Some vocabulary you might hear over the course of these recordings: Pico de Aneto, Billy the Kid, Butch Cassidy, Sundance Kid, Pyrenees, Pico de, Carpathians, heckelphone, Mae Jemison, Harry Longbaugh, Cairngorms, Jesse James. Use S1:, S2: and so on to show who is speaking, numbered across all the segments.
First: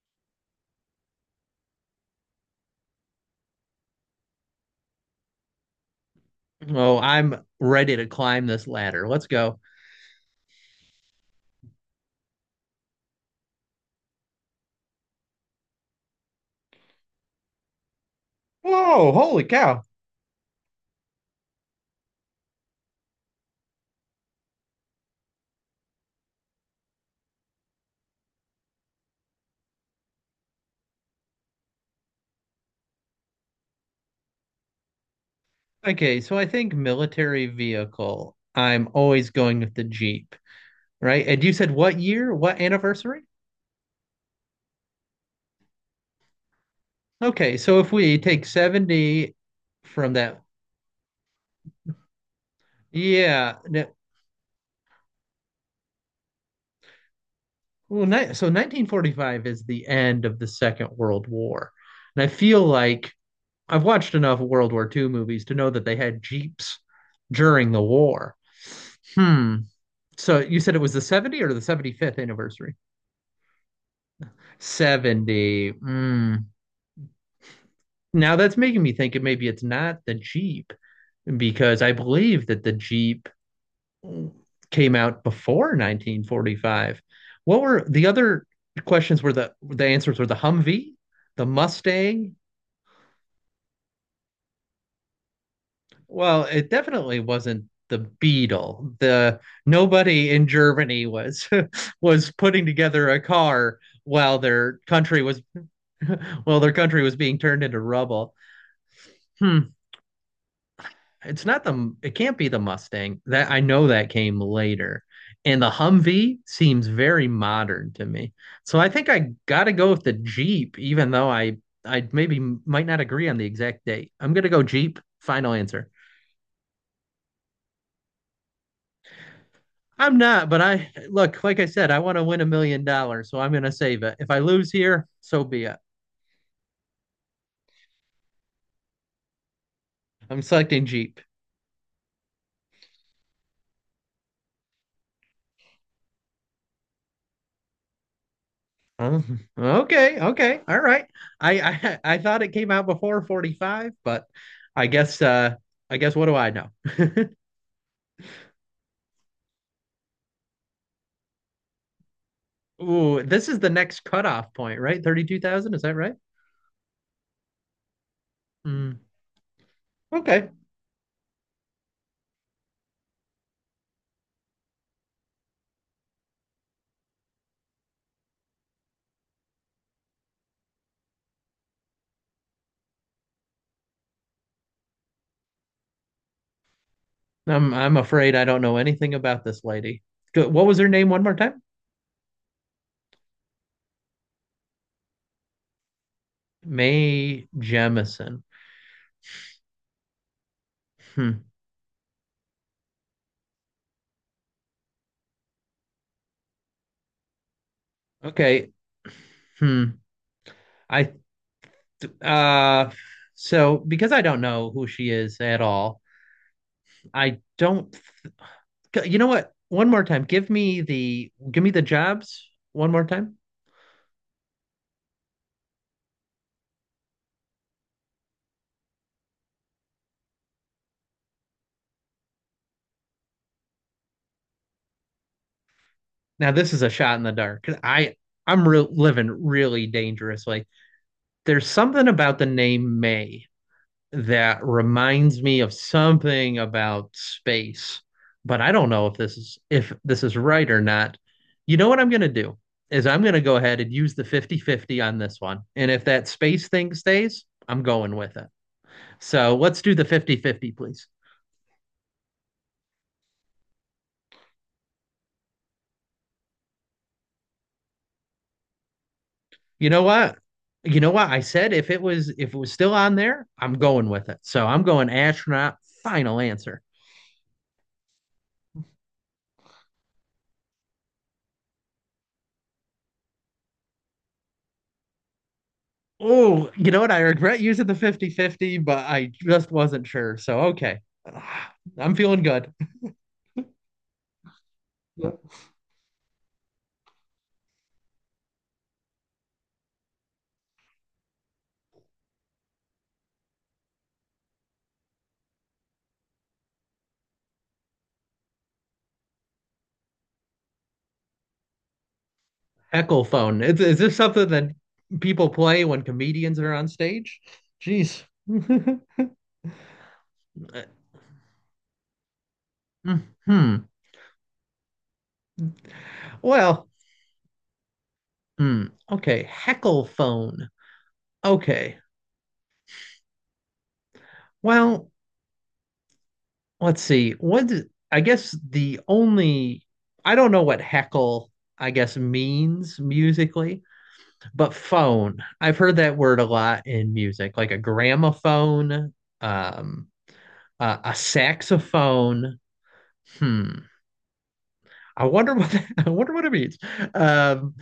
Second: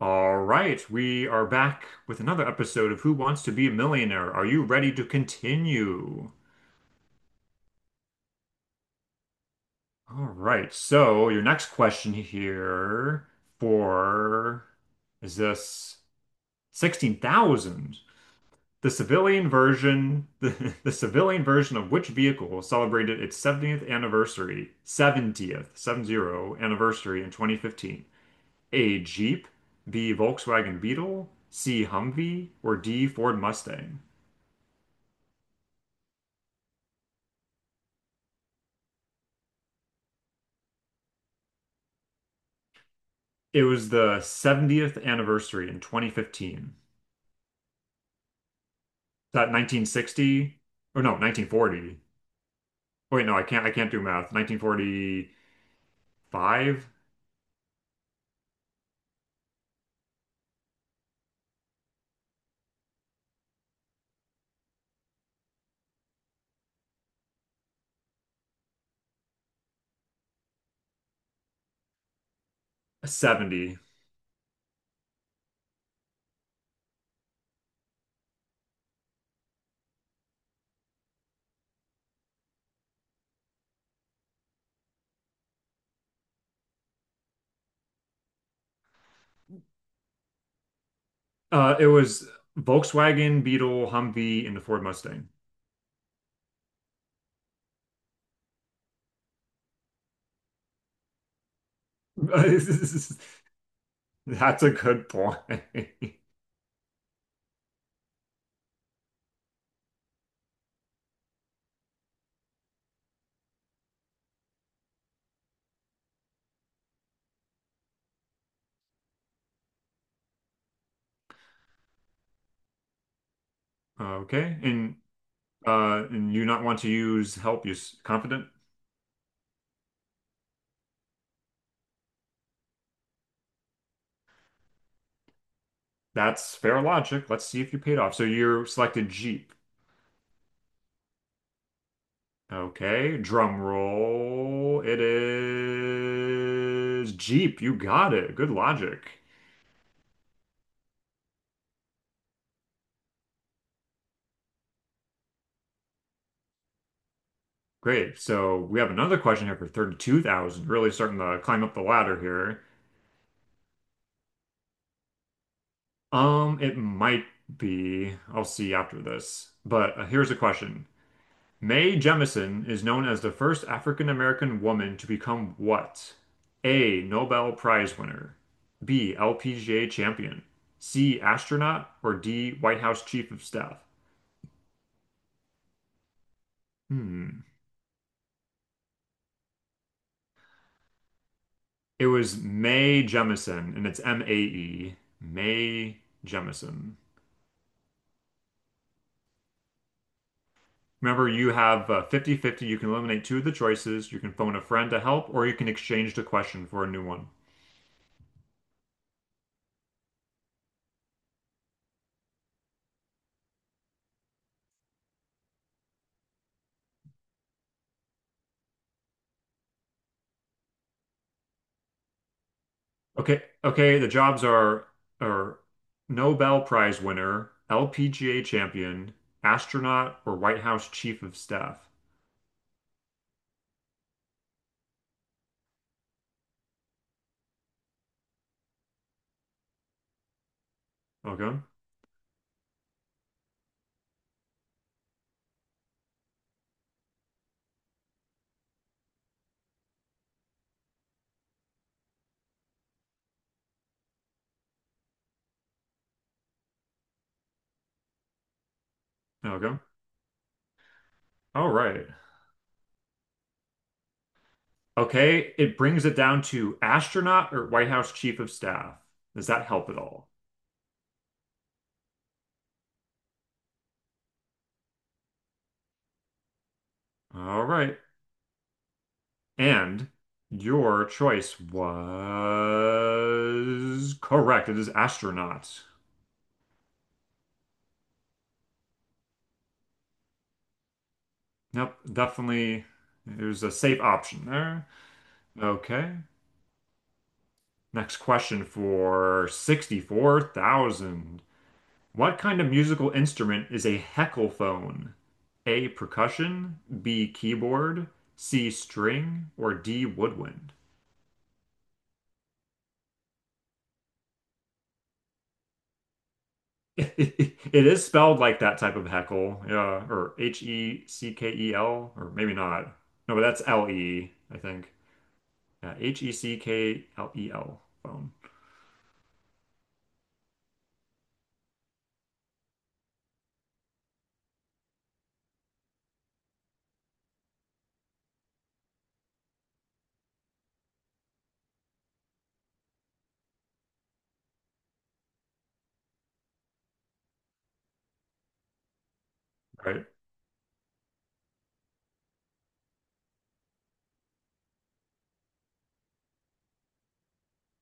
S1: All right, we are back with another episode of Who Wants to Be a Millionaire? Are you ready to continue?
S2: Oh, I'm ready to climb this ladder. Let's go.
S1: All right, so your next question here for is this 16,000? The
S2: Whoa, holy
S1: civilian
S2: cow.
S1: version, the civilian version of which vehicle celebrated its 70th anniversary, 70th, 70 anniversary in 2015? A Jeep, B Volkswagen Beetle, C Humvee, or D Ford Mustang?
S2: Okay, so I think military vehicle. I'm always going with the Jeep, right? And you said what year? What anniversary?
S1: It was the 70th anniversary in 2015.
S2: Okay, so if we take 70
S1: That
S2: from that,
S1: 1960 or no, 1940. Wait, no, I
S2: yeah.
S1: can't I can't do math. 1945,
S2: Well, so 1945 is the end of the Second World War. And I feel like I've watched enough World War II movies to know that they had Jeeps during the war. Hmm. So you said it was the 70 or the 75th anniversary?
S1: 70.
S2: 70. Mm. Now that's making me think it maybe it's not the Jeep because I believe that the Jeep came out before 1945. What were the other questions were the answers were the Humvee, the
S1: It was
S2: Mustang?
S1: Volkswagen, Beetle, Humvee, and the Ford Mustang.
S2: Well, it definitely wasn't the Beetle. The nobody in Germany was was putting together
S1: That's
S2: a car while
S1: a
S2: their
S1: good
S2: country
S1: point.
S2: was Well, their country was being turned into rubble. Hmm. It's not the, it can't be the Mustang. That I know that came later. And the Humvee seems very modern to me. So I think I gotta go with the Jeep, even though I maybe might not agree on the exact date. I'm gonna
S1: Okay.
S2: go
S1: And
S2: Jeep. Final answer.
S1: uh and you not want to use help, use confident.
S2: I'm not, but I look, like I said, I want to win $1 million, so I'm gonna save it. If I lose here, so be it.
S1: That's fair logic. Let's see if you paid off. So you selected Jeep.
S2: I'm selecting Jeep.
S1: Okay, drum roll. It is Jeep. You got it. Good logic.
S2: Oh, okay, okay, all right. I I thought it came out before 45, but I guess what do I know?
S1: Great. So we have another question here for 32,000. Really starting to climb up the ladder here.
S2: Ooh, this is the next cutoff point, right? 32,000, is that right?
S1: It might be. I'll see
S2: Hmm.
S1: after this. But here's a
S2: Okay.
S1: question. Mae Jemison is known as the first African American woman to become what? A. Nobel Prize winner. B. LPGA champion. C. Astronaut. Or D. White House Chief of Staff. Hmm.
S2: I'm afraid I don't know anything about this lady. What was her name one more time?
S1: It was Mae Jemison, and it's Mae, Mae Jemison.
S2: Mae Jemison.
S1: Remember,
S2: Hmm.
S1: you have 50 fifty. You can eliminate two of the choices. You can phone a friend to help, or you can exchange the question for a new one.
S2: Okay. Hmm. I uh so because I don't know who she is at all, I don't. You know what? One more time. Give me the jobs one more time.
S1: Okay, okay, the jobs are Nobel Prize winner, LPGA champion, astronaut, or White House chief of staff.
S2: Now this is a shot in the dark. 'Cause I'm re living really dangerously.
S1: Okay,
S2: There's something about the name May that reminds me of something about space, but I don't know if this is right or not. You know what I'm gonna do is I'm gonna go ahead and use the 50/50 on this one. And if that space thing stays, I'm going with it. So
S1: okay.
S2: let's do the 50/50, please.
S1: All right. Okay, it brings it down to astronaut or White House chief of staff. Does that help
S2: You
S1: at
S2: know
S1: all?
S2: what? You know what? I said if it was still on there, I'm going with it. So I'm going astronaut. Final answer.
S1: All right. And your choice was correct. It is astronaut.
S2: Oh, you know what? I regret using the 50/50, but I just wasn't sure. So okay.
S1: Yep,
S2: I'm feeling good.
S1: definitely. It was a safe option there.
S2: Yeah.
S1: Okay. Next question for 64,000. What kind of musical instrument is a heckelphone? A percussion, B keyboard, C string, or D woodwind?
S2: Heckle phone. Is this something that people play when comedians are on stage?
S1: It is
S2: Jeez.
S1: spelled like that type of heckle, yeah, or Heckel, or maybe not. No, but that's
S2: hmm
S1: L E, I think. Yeah, H E C
S2: Well,
S1: K E L E L, phone.
S2: hmm. Okay. Heckle phone. Okay. Well, let's see. I guess the only, I don't know what heckle I guess means musically, but phone. I've heard that word a lot in music, like a gramophone,
S1: Right.
S2: um, a saxophone. Hmm. I wonder what that, I wonder what it means. Um,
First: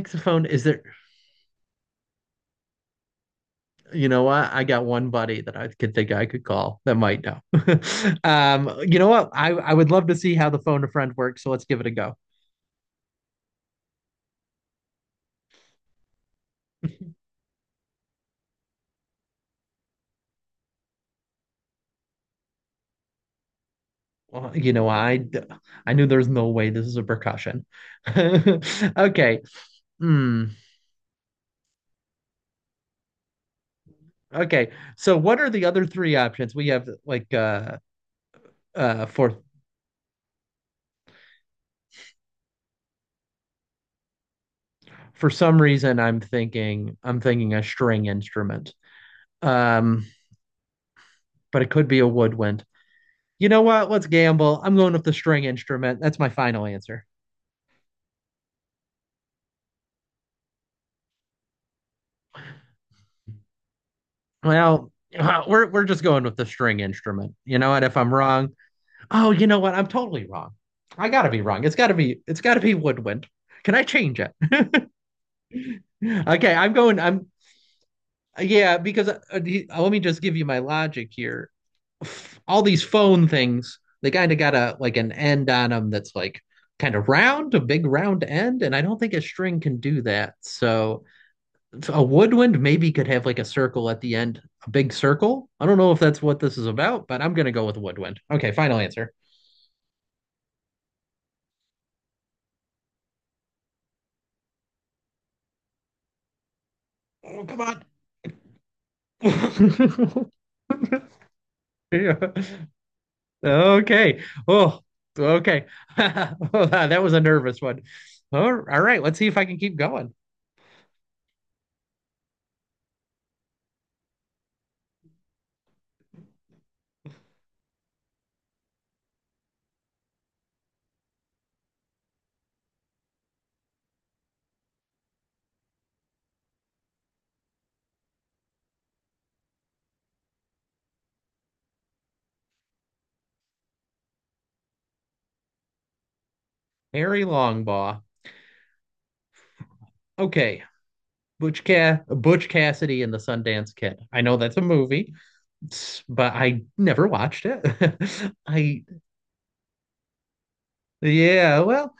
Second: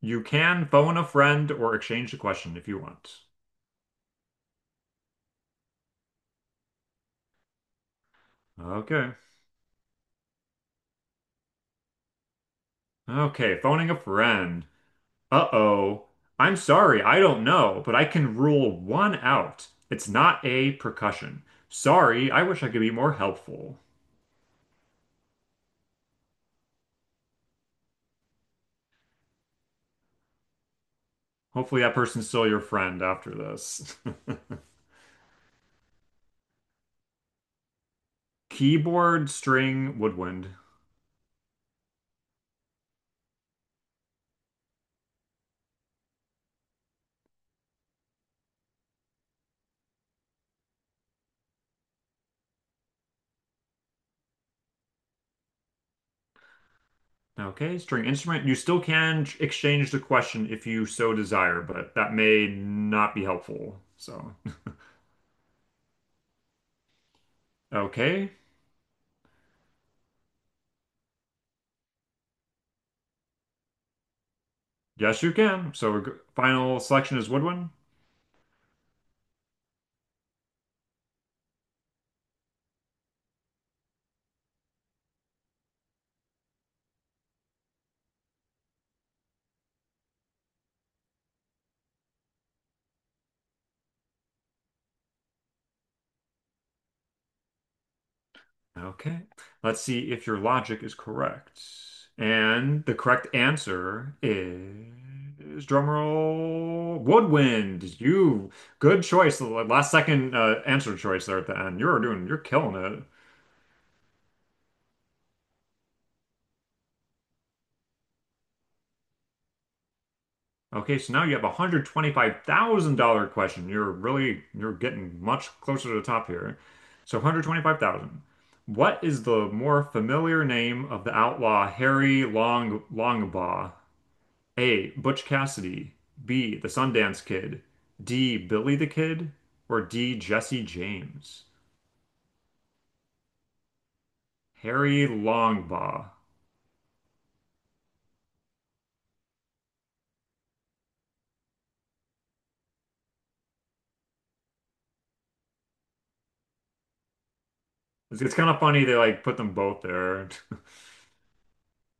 S1: You
S2: Is
S1: can
S2: there?
S1: phone a friend or exchange a question if you want.
S2: You know what? I got one buddy that I could think I could call that might know. You know
S1: Okay.
S2: what? I would love to see how the phone a friend works. So let's give it a go.
S1: Okay, phoning a friend. Uh-oh. I'm sorry, I don't know, but I can rule one out. It's not a percussion. Sorry, I wish I could be more helpful.
S2: Well, you know, I knew there's no way this is a percussion. Okay. Hmm.
S1: Hopefully that person's still your friend after this.
S2: Okay. So what are the other three options? We have like uh
S1: Keyboard,
S2: for
S1: string, woodwind.
S2: for some reason I'm thinking a string instrument. Um, but it could be a woodwind. You know what? Let's gamble. I'm going with the string instrument. That's my final answer.
S1: Okay, string instrument. You still can exchange the question if you so desire, but that may not be helpful. So,
S2: Well, we're just going with the string instrument. You know what? If I'm
S1: okay.
S2: wrong, oh, you know what? I'm totally wrong. I gotta be wrong. It's gotta be Woodwind. Can I change it?
S1: Yes, you can. So, we're
S2: Okay, I'm
S1: final
S2: going.
S1: selection
S2: I'm,
S1: is woodwind.
S2: yeah, because let me just give you my logic here. All these phone things, they kind of got a like an end on them that's like kind of round, a big round end, and I don't think a string can do that. So a woodwind maybe could have like a circle at the end, a big circle. I don't know if that's what this is about, but I'm gonna go with woodwind. Okay, final answer.
S1: Okay. Let's see if your logic is correct. And the correct answer is drumroll
S2: Oh, come
S1: woodwind. You Good choice. The last
S2: on.
S1: second answer choice there at the end. You're
S2: Yeah.
S1: doing, you're killing it.
S2: Okay. Oh, okay. Well, that was a nervous one. All right. Let's see if I can keep going.
S1: Okay, so now you have a $125,000 question. You're getting much closer to the top here. So 125,000 dollars. What is the more familiar name of the outlaw Harry Longbaugh? A. Butch Cassidy. B. The Sundance Kid. D. Billy the Kid. Or D. Jesse James. Harry Longbaugh.
S2: Harry Longbaugh. Okay. Butch Cassidy and the Sundance Kid. I know that's a movie, but I never watched it.
S1: It's kind of
S2: I
S1: funny they like put them both there.
S2: yeah. Well,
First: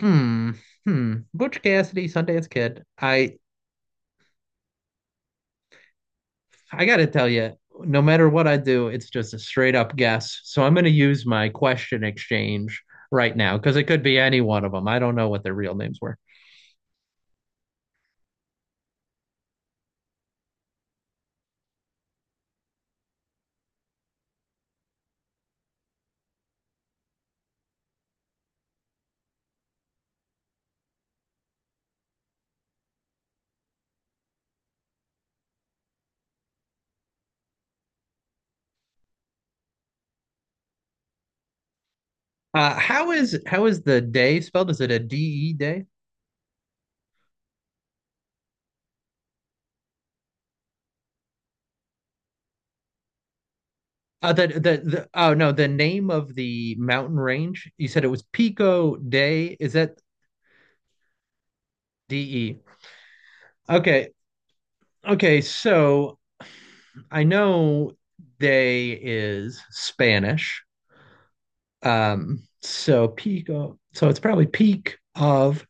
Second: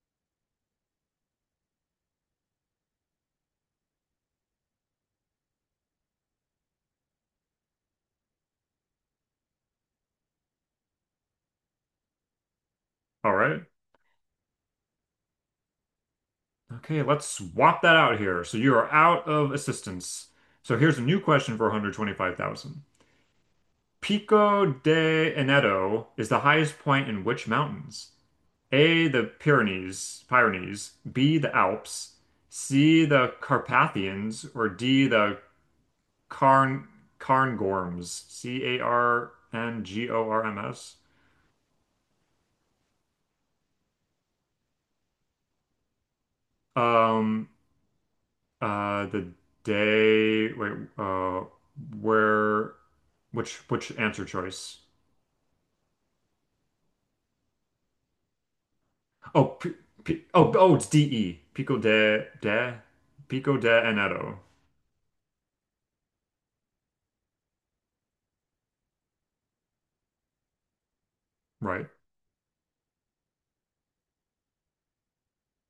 S2: hmm. Hmm. Butch Cassidy, Sundance Kid. I got to tell you, no matter what I do, it's just a straight up guess. So I'm going to use my question exchange
S1: All
S2: right now
S1: right.
S2: because it could be any one of them. I don't know what their real names were.
S1: Okay, let's swap that out here. So you are out of assistance. So here's a new question for 125,000. Pico de Aneto is the highest point in which mountains? A, the Pyrenees, B, the Alps, C, the Carpathians, or D, the Carn Cairngorms, Carngorms.
S2: How is the day spelled? Is it a D E day?
S1: Um, the day. Wait. Where? Which answer
S2: Uh, the, the
S1: choice?
S2: the Oh no, the name of the mountain range. You said it was Pico Day.
S1: Oh,
S2: Is that
S1: it's D E.
S2: D E?
S1: Pico de
S2: Okay,
S1: Aneto.
S2: okay. So I know day is Spanish.
S1: Right.
S2: So peak of, so it's probably peak of,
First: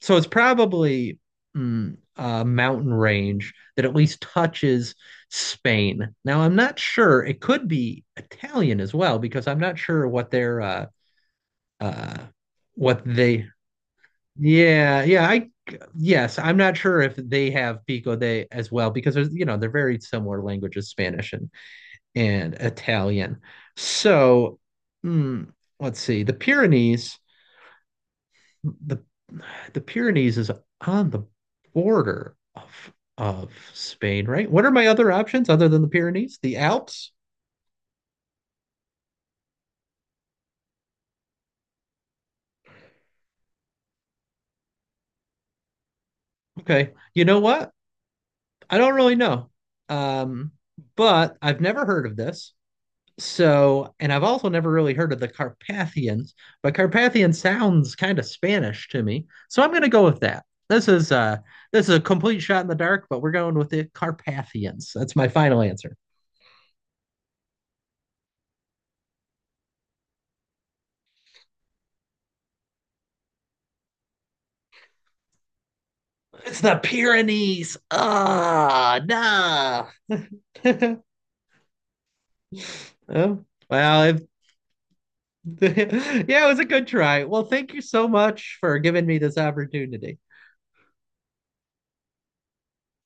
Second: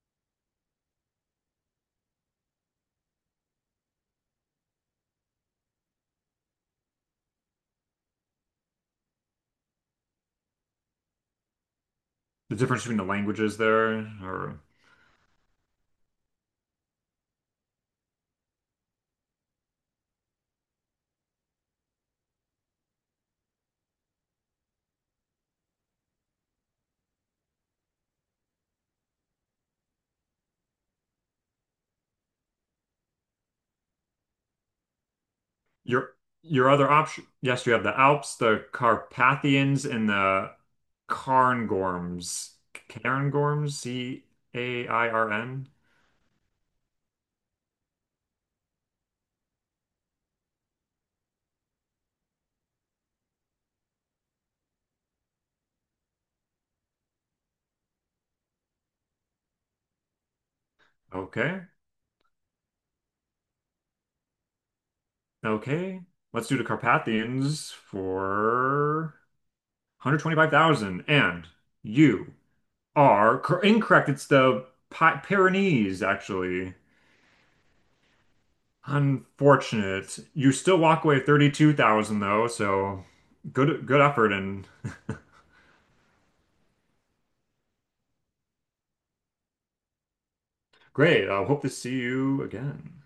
S2: so it's probably, a mountain range that at least touches Spain. Now I'm not sure. It could be Italian as well because I'm not sure what their uh
S1: The difference between
S2: what
S1: the
S2: they,
S1: languages there, or
S2: yeah, yeah, I yes, I'm not sure if they have Pico de as well because there's, they're very similar languages, Spanish and Italian. So mm, let's see, the Pyrenees, the the Pyrenees is on the border of Spain, right? What are my other options other than the
S1: your
S2: Pyrenees? The
S1: your other
S2: Alps?
S1: option. Yes, you have the Alps, the Carpathians, and the Cairngorms. Cairngorms. Cairn.
S2: Okay. You know what? I don't really know. Um, but I've never heard of this. So, and I've also never really heard of the Carpathians, but Carpathian sounds kind of Spanish to me. So I'm going to go with that. This is uh
S1: Okay.
S2: this is a complete shot in the dark, but we're going with the Carpathians. That's my final answer.
S1: Okay. Let's do the Carpathians for 125,000. And you are cor incorrect. It's the Pi Pyrenees,
S2: It's
S1: actually.
S2: the Pyrenees. Ah, oh, nah.
S1: Unfortunate. You still walk away 32,000 though, so
S2: Oh,
S1: good
S2: well, if,
S1: effort and
S2: yeah, it was a good try. Well, thank you so much for giving me this opportunity.
S1: great. I hope to see you again.